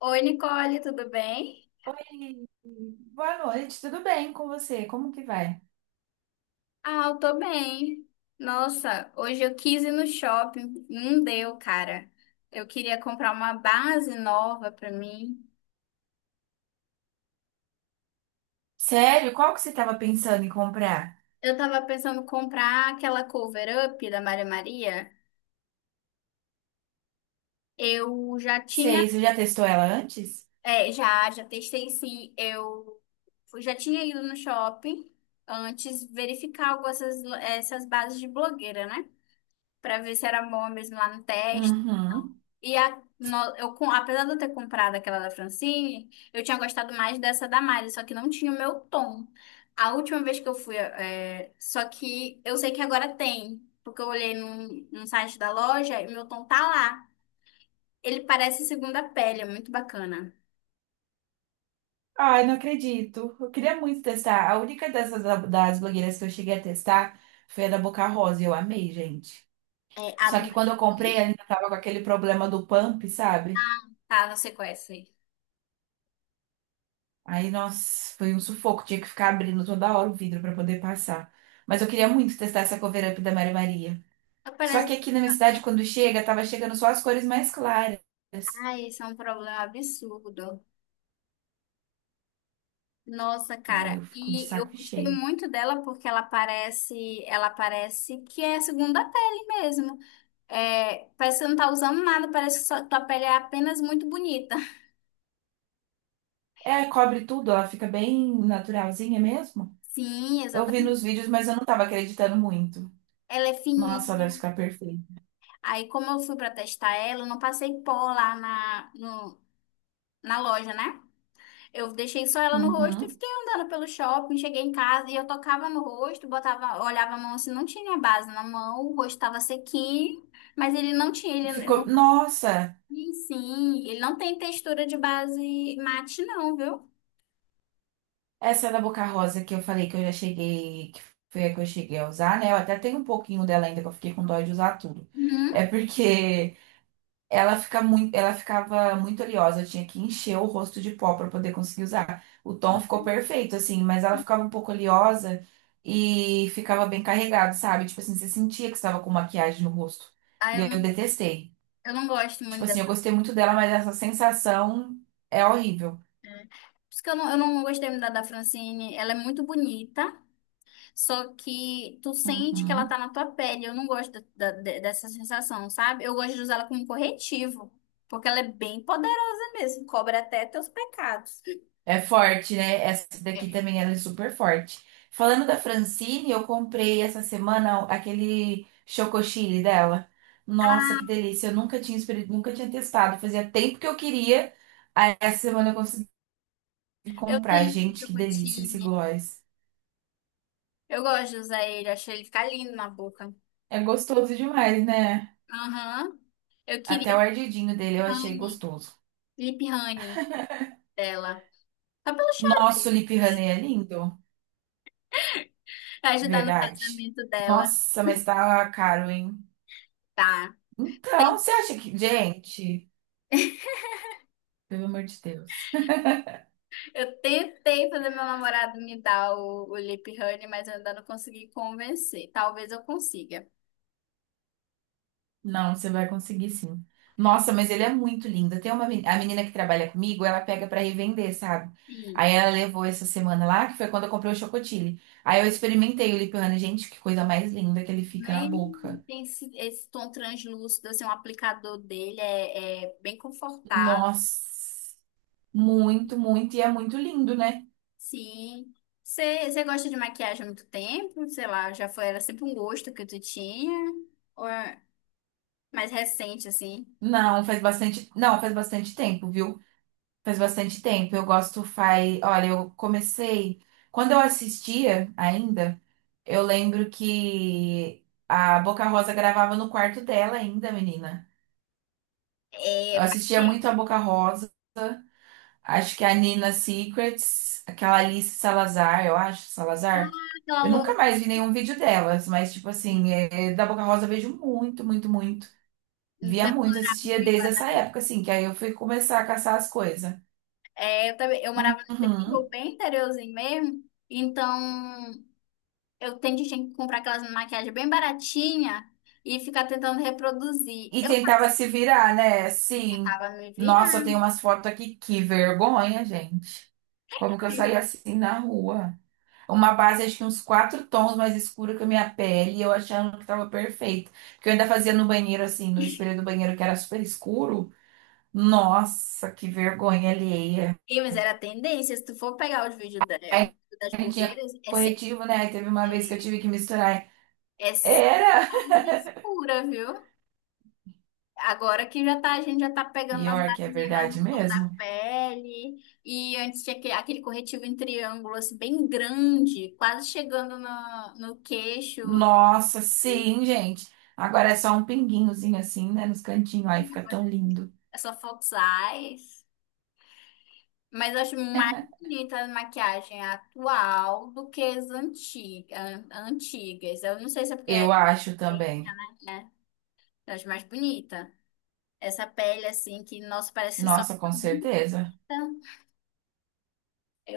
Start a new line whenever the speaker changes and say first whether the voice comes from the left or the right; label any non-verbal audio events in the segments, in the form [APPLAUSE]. left: Oi, Nicole, tudo bem?
right: Oi, boa noite, tudo bem com você? Como que vai?
left: Ah, eu tô bem. Nossa, hoje eu quis ir no shopping, não deu, cara. Eu queria comprar uma base nova pra mim.
right: Sério, qual que você estava pensando em comprar?
left: Eu tava pensando em comprar aquela cover up da Maria Maria. Eu já
right: Sei,
left: tinha,
right: você já testou ela antes?
left: é, já testei sim. Eu já tinha ido no shopping antes verificar essas bases de blogueira, né? Pra ver se era bom mesmo lá no teste.
right: Uhum.
left: E a, no- eu, com- Apesar de eu ter comprado aquela da Francine, eu tinha gostado mais dessa da Mari, só que não tinha o meu tom. A última vez que eu fui, é, Só que eu sei que agora tem, porque eu olhei num site da loja e meu tom tá lá. Ele parece segunda pele, é muito bacana.
right: Ai, não acredito. Eu queria muito testar. A única das blogueiras que eu cheguei a testar foi a da Boca Rosa e eu amei, gente.
left: É, a
right: Só
left: do
right: que quando eu comprei, ela ainda tava com aquele problema do pump, sabe?
left: tá, não sei qual é essa aí.
right: Aí, nossa, foi um sufoco. Tinha que ficar abrindo toda hora o vidro para poder passar. Mas eu queria muito testar essa cover up da Mary Maria. Só que
left: Parece...
right: aqui na minha cidade, quando chega, tava chegando só as cores mais claras.
left: Ai, isso é um problema absurdo. Nossa,
right: Ai, eu
left: cara,
right: fico de
left: e eu
right: saco
left: gostei
right: cheio.
left: muito dela porque ela parece que é segunda pele mesmo. É, parece que você não tá usando nada, parece que tua pele é apenas muito bonita.
right: É, cobre tudo, ela fica bem naturalzinha mesmo.
left: Sim,
right: Eu vi nos
left: exatamente.
right: vídeos, mas eu não tava acreditando muito.
left: Ela é
right: Nossa, ela deve
left: fininha.
right: ficar perfeita.
left: Aí, como eu fui pra testar ela, eu não passei pó lá na, no- na loja, né? Eu deixei só ela no rosto e
right: Uhum.
left: fiquei andando pelo shopping. Cheguei em casa e eu tocava no rosto, botava, olhava a mão assim, não tinha base na mão, o rosto tava sequinho, mas ele não tinha, ele
right: Ficou.
left: não,
right: Nossa,
left: sim, ele não tem textura de base mate, não, viu?
right: essa da Boca Rosa que eu falei que eu já cheguei, que foi a que eu cheguei a usar, né? Eu até tenho um pouquinho dela ainda, que eu fiquei com dó de usar tudo.
left: Uhum.
right: É porque ela fica muito, ela ficava muito oleosa, eu tinha que encher o rosto de pó para poder conseguir usar. O tom ficou perfeito, assim, mas ela ficava um pouco oleosa e ficava bem carregado, sabe? Tipo assim, você sentia que estava com maquiagem no rosto.
left: Ah,
right: E
left: eu
right: eu
left: não,
right: detestei.
left: eu não gosto
right: Tipo
left: muito.
right: assim, eu gostei muito dela, mas essa sensação é horrível.
left: É. Por isso que eu não gostei muito da Francine. Ela é muito bonita, só que tu sente que ela tá
right: Uhum.
left: na tua pele. Eu não gosto dessa sensação, sabe? Eu gosto de usar ela como corretivo, porque ela é bem poderosa mesmo, cobra até teus pecados.
right: É forte, né? Essa daqui
left: É.
right: também ela é super forte. Falando da Francine, eu comprei essa semana aquele chocosile dela. Nossa, que
left: Ah,
right: delícia! Eu nunca tinha testado. Fazia tempo que eu queria. Aí essa semana eu consegui
left: eu
right: comprar.
left: tenho
right: Gente, que delícia esse
left: chocotine.
right: gloss.
left: Eu gosto de usar ele, achei ele ficar lindo na boca.
right: É gostoso demais, né?
left: Aham. Eu queria
right: Até o ardidinho dele eu achei
left: honey,
right: gostoso.
left: lip honey dela. Só pelo chá
right: Nossa, o
left: mesmo,
right: Lip Honey é lindo,
left: pra ajudar no
right: verdade.
left: casamento dela.
right: Nossa, mas tá caro, hein?
left: Tá.
right: Então, você acha que, gente, pelo amor de Deus.
left: Eu tentei fazer meu namorado me dar o lip honey, mas eu ainda não consegui convencer. Talvez eu consiga.
right: Não, você vai conseguir sim. Nossa, mas ele é muito lindo. Tem a menina que trabalha comigo, ela pega pra revender, sabe?
left: E
right: Aí ela levou essa semana lá, que foi quando eu comprei o chocotile. Aí eu experimentei o lip honey. Gente, que coisa mais linda que ele fica na
left: nem
right: boca.
left: tem esse tom translúcido, assim, o aplicador dele é bem confortável.
right: Nossa, muito, muito. E é muito lindo, né?
left: Sim. Você gosta de maquiagem há muito tempo? Sei lá, já foi, era sempre um gosto que tu tinha? Ou é mais recente, assim?
right: Não, faz bastante. Não, faz bastante tempo, viu? Faz bastante tempo. Eu gosto, faz. Olha, eu comecei. Quando eu assistia ainda, eu lembro que a Boca Rosa gravava no quarto dela ainda, menina.
left: É,
right: Eu
left: faz
right: assistia muito a
left: tempo
right: Boca Rosa. Acho que a Nina Secrets, aquela Alice Salazar, eu acho, Salazar.
left: aquela
right: Eu
left: loira.
right: nunca mais vi nenhum vídeo delas, mas, tipo assim, da Boca Rosa eu vejo muito, muito, muito. Via muito,
left: Depois
right: assistia desde essa época, assim, que aí eu fui começar a caçar as coisas.
left: é, eu também, eu morava no interior,
right: Uhum.
left: bem interiorzinho mesmo, então eu tento tinha que comprar aquelas maquiagens bem baratinha e ficar tentando reproduzir.
right: E
left: Eu
right: tentava
left: fazia
right: se virar, né?
left: e
right: Sim.
left: tentava me virar.
right: Nossa, tem umas fotos aqui, que vergonha, gente. Como que eu saí assim na rua? Uma base, acho que uns quatro tons mais escura que a minha pele, e eu achando que tava perfeito. Porque eu ainda fazia no banheiro, assim, no espelho do banheiro, que era super escuro. Nossa, que vergonha alheia.
left: E, mas era tendência, se tu for pegar os vídeos dela,
right: Aí
left: das
right: não tinha
left: blogueiras, é sempre,
right: corretivo, né? Aí teve uma vez que eu
left: é
right: tive que misturar.
left: é sempre
right: Era!
left: quase escura, viu? Agora que já tá, a gente já tá
right: [LAUGHS]
left: pegando umas
right: Pior que é
left: basezinhas mais
right: verdade
left: no tom da
right: mesmo.
left: pele. E antes tinha aquele corretivo em triângulo, assim, bem grande, quase chegando no queixo.
right: Nossa, sim, gente. Agora é só um pinguinhozinho assim, né, nos cantinhos, aí fica tão lindo.
left: É só Fox Eyes. Mas eu acho mais bonita a maquiagem atual do que as antigas. Eu não sei se é porque é
right: Eu acho
left: tendência,
right: também.
left: né? É. Eu acho mais bonita. Essa pele, assim, que, nossa, parece que só
right: Nossa,
left: fica
right: com certeza.
left: bonita.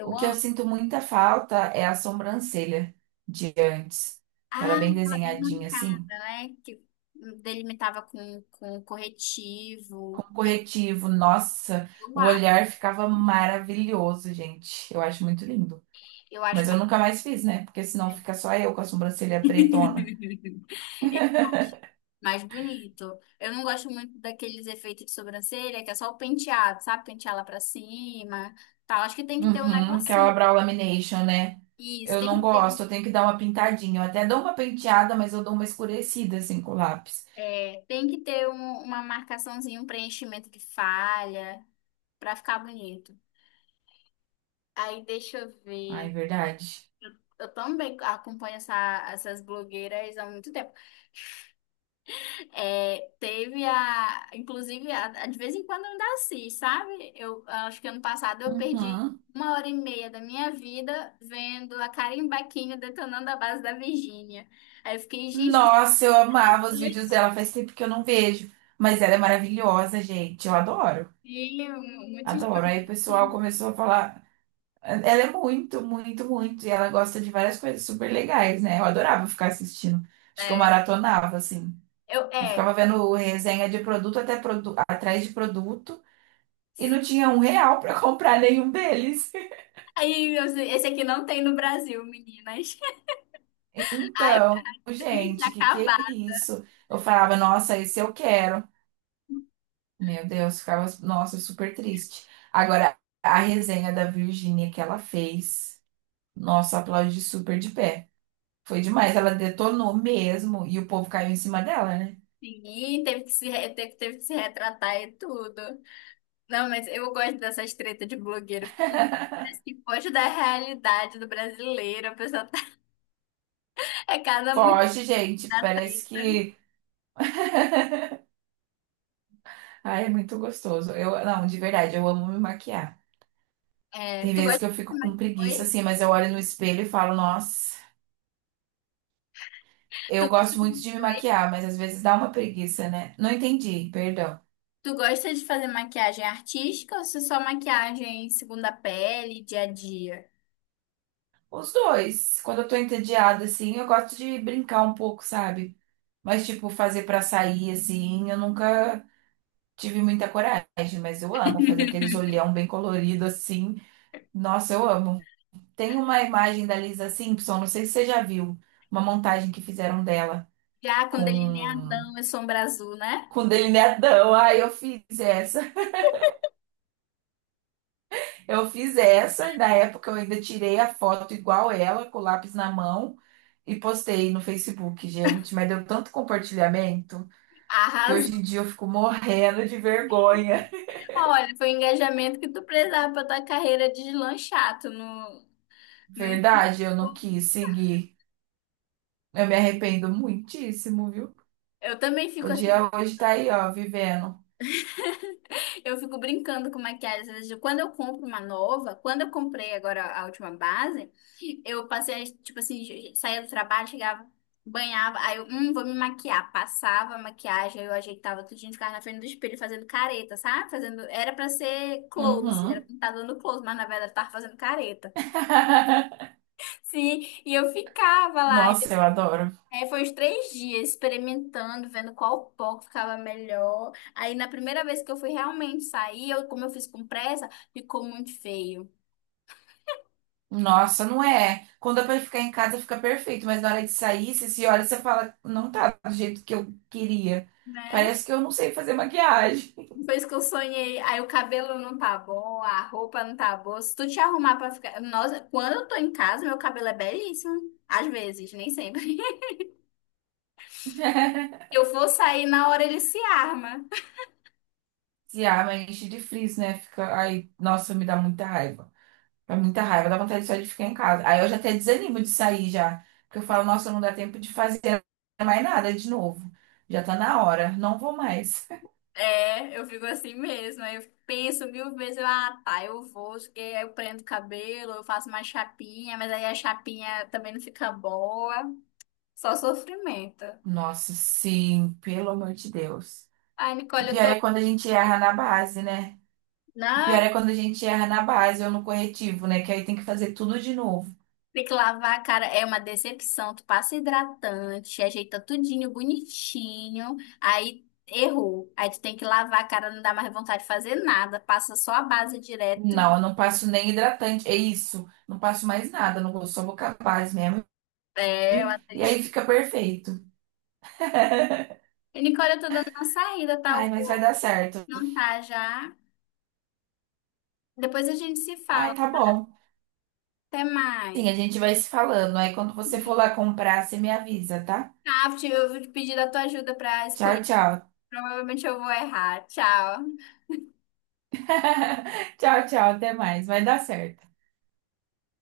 right: O que eu
left: amo.
right: sinto muita falta é a sobrancelha de antes, que
left: Ah,
right: ela é bem
left: tá bem
right: desenhadinha assim,
left: marcada, né? Que delimitava com
right: com
left: corretivo.
right: corretivo. Nossa,
left: Eu
right: o
left: acho.
right: olhar ficava maravilhoso, gente. Eu acho muito lindo.
left: Eu acho
right: Mas eu
left: mais,
right: nunca mais fiz, né? Porque senão fica só eu com a sobrancelha pretona.
left: [LAUGHS] é mais bonito. Eu não gosto muito daqueles efeitos de sobrancelha, que é só o penteado, sabe? Pentear lá pra cima, tal. Acho que tem que ter um
right: Uhum, aquela
left: negocinho.
right: brow lamination, né?
left: Isso,
right: Eu
left: tem
right: não
left: que ter, um-
right: gosto, eu tenho que dar uma pintadinha. Eu até dou uma penteada, mas eu dou uma escurecida assim com o lápis.
left: tem que ter uma marcaçãozinha, um preenchimento de falha, pra ficar bonito. Aí deixa eu
right: Ai,
left: ver.
right: verdade.
left: Eu também acompanho essas blogueiras há muito tempo. É, teve a, inclusive, de vez em quando eu ainda assisto, sabe? Eu acho que ano passado eu perdi
right: Uhum.
left: 1h30 da minha vida vendo a Karen Baquinho detonando a base da Virgínia. Aí eu fiquei, gente, isso
right: Nossa, eu amava os vídeos dela, faz tempo que eu não vejo. Mas ela é maravilhosa, gente. Eu adoro,
left: é antigo, muito
right: adoro. Aí o pessoal
left: instrumento.
right: começou a falar. Ela é muito, muito, muito. E ela gosta de várias coisas super legais, né? Eu adorava ficar assistindo. Acho que eu
left: É,
right: maratonava, assim. Eu
left: é.
right: ficava vendo resenha de produto atrás de produto e não tinha um real pra [LAUGHS] comprar nenhum deles.
left: Aí, esse aqui não tem no Brasil, meninas. [LAUGHS] Aí eu
right: Então,
left: fiquei triste,
right: gente, que é
left: acabar.
right: isso? Eu falava, nossa, esse eu quero. Meu Deus, ficava, nossa, super triste. Agora, a resenha da Virgínia que ela fez, nossa, aplaudi super de pé. Foi demais, ela detonou mesmo e o povo caiu em cima dela, né?
left: Sim, teve que se, re- teve, teve que se retratar e tudo. Não, mas eu gosto dessas tretas de blogueiro, porque parece que foge da realidade do brasileiro. A pessoa tá... [LAUGHS] é cada muito
right: Foge, gente,
left: da
right: parece
left: treta.
right: que. Ai, é muito gostoso. Eu, não, de verdade, eu amo me maquiar.
left: É,
right: Tem
left: tu
right: vezes
left: gosta
right: que eu
left: de
right: fico
left: fazer
right: com
left: maquiagem?
right: preguiça
left: Oi?
right: assim, mas eu olho no espelho e falo, nossa.
left: Tu
right: Eu
left: gosta
right: gosto muito
left: de...
right: de me
left: Oi?
right: maquiar, mas às vezes dá uma preguiça, né? Não entendi, perdão.
left: Tu gosta de fazer maquiagem artística ou se só maquiagem segunda pele, dia a dia?
right: Os dois. Quando eu tô entediada, assim, eu gosto de brincar um pouco, sabe? Mas, tipo, fazer pra sair, assim, eu nunca tive muita coragem, mas eu amo fazer aqueles
left: [LAUGHS]
right: olhão bem colorido, assim. Nossa, eu amo. Tem uma imagem da Lisa Simpson, não sei se você já viu, uma montagem que fizeram dela
left: Já com
right: com,
left: delineadão e sombra azul, né?
right: com delineadão. Ai, eu fiz essa. Eu fiz essa, e na época eu ainda tirei a foto igual ela, com o lápis na mão, e postei no Facebook, gente. Mas deu tanto compartilhamento que hoje em
left: Arrasou.
right: dia eu fico morrendo de vergonha.
left: Olha, foi o engajamento que tu precisava pra tua carreira deslanchar. Tu não, não...
right: Verdade, eu não quis seguir. Eu me arrependo muitíssimo, viu?
left: Eu também fico assim.
right: Podia hoje estar aí, ó, vivendo.
left: Eu fico brincando com maquiagem. Às vezes, quando eu compro uma nova, quando eu comprei agora a última base, eu passei, tipo assim, saía do trabalho, chegava, banhava, vou me maquiar. Passava a maquiagem, aí eu ajeitava tudinho, ficava na frente do espelho fazendo careta, sabe? Fazendo, era pra ser close, era
right: Uhum.
left: pra estar dando close, mas na verdade eu tava fazendo careta.
right: [LAUGHS]
left: Sim, e eu ficava lá.
right: Nossa, eu adoro.
left: Foi uns três dias experimentando, vendo qual pó que ficava melhor. Aí na primeira vez que eu fui realmente sair, eu, como eu fiz com pressa, ficou muito feio,
right: Nossa, não é. Quando é pra ficar em casa, fica perfeito, mas na hora de sair, você se olha e você fala, não tá do jeito que eu queria.
left: né?
right: Parece que eu não sei fazer maquiagem.
left: Depois que eu sonhei, aí o cabelo não tá bom, a roupa não tá boa. Se tu te arrumar pra ficar. Nossa, quando eu tô em casa, meu cabelo é belíssimo. Às vezes, nem sempre. [LAUGHS]
right: [LAUGHS]
left: Eu vou sair, na hora ele se arma.
right: Se arma, enche de frizz, né? Fica. Ai, nossa, me dá muita raiva. Dá muita raiva, dá vontade só de ficar em casa. Aí eu já até desanimo de sair já. Porque eu falo, nossa, não dá tempo de fazer mais nada de novo. Já tá na hora, não vou mais.
left: É, eu fico assim mesmo. Aí eu penso mil vezes, eu, ah, tá, eu vou, porque eu prendo o cabelo, eu faço uma chapinha, mas aí a chapinha também não fica boa. Só sofrimento.
right: [LAUGHS] Nossa, sim, pelo amor de Deus.
left: Ai,
right: O
left: Nicole, eu
right: pior
left: tô.
right: é quando a gente erra na base, né? O pior
left: Ai,
right: é quando a gente erra na base ou no corretivo, né? Que aí tem que fazer tudo de novo.
left: tem que lavar a cara, é uma decepção. Tu passa hidratante, ajeita tudinho, bonitinho, aí errou. Aí tu tem que lavar a cara, não dá mais vontade de fazer nada, passa só a base direto
right: Não,
left: e
right: eu não passo nem hidratante. É isso. Não passo mais nada. Não vou, só vou com a base mesmo.
left: é uma
right: E aí
left: tristeza.
right: fica perfeito. [LAUGHS]
left: E, Nicole, eu tô dando uma saída, tá?
right: Ai,
left: Eu
right: mas vai
left: vou
right: dar certo.
left: jantar já. Depois a gente se
right: Ai,
left: fala.
right: tá bom.
left: Até mais.
right: Sim, a gente vai se falando. Aí quando você for lá comprar, você me avisa, tá?
left: Tá, eu vou te pedir a tua ajuda para
right: Tchau,
left: escolher.
right: tchau.
left: Provavelmente eu vou errar. Tchau.
right: [LAUGHS] Tchau, tchau. Até mais. Vai dar certo.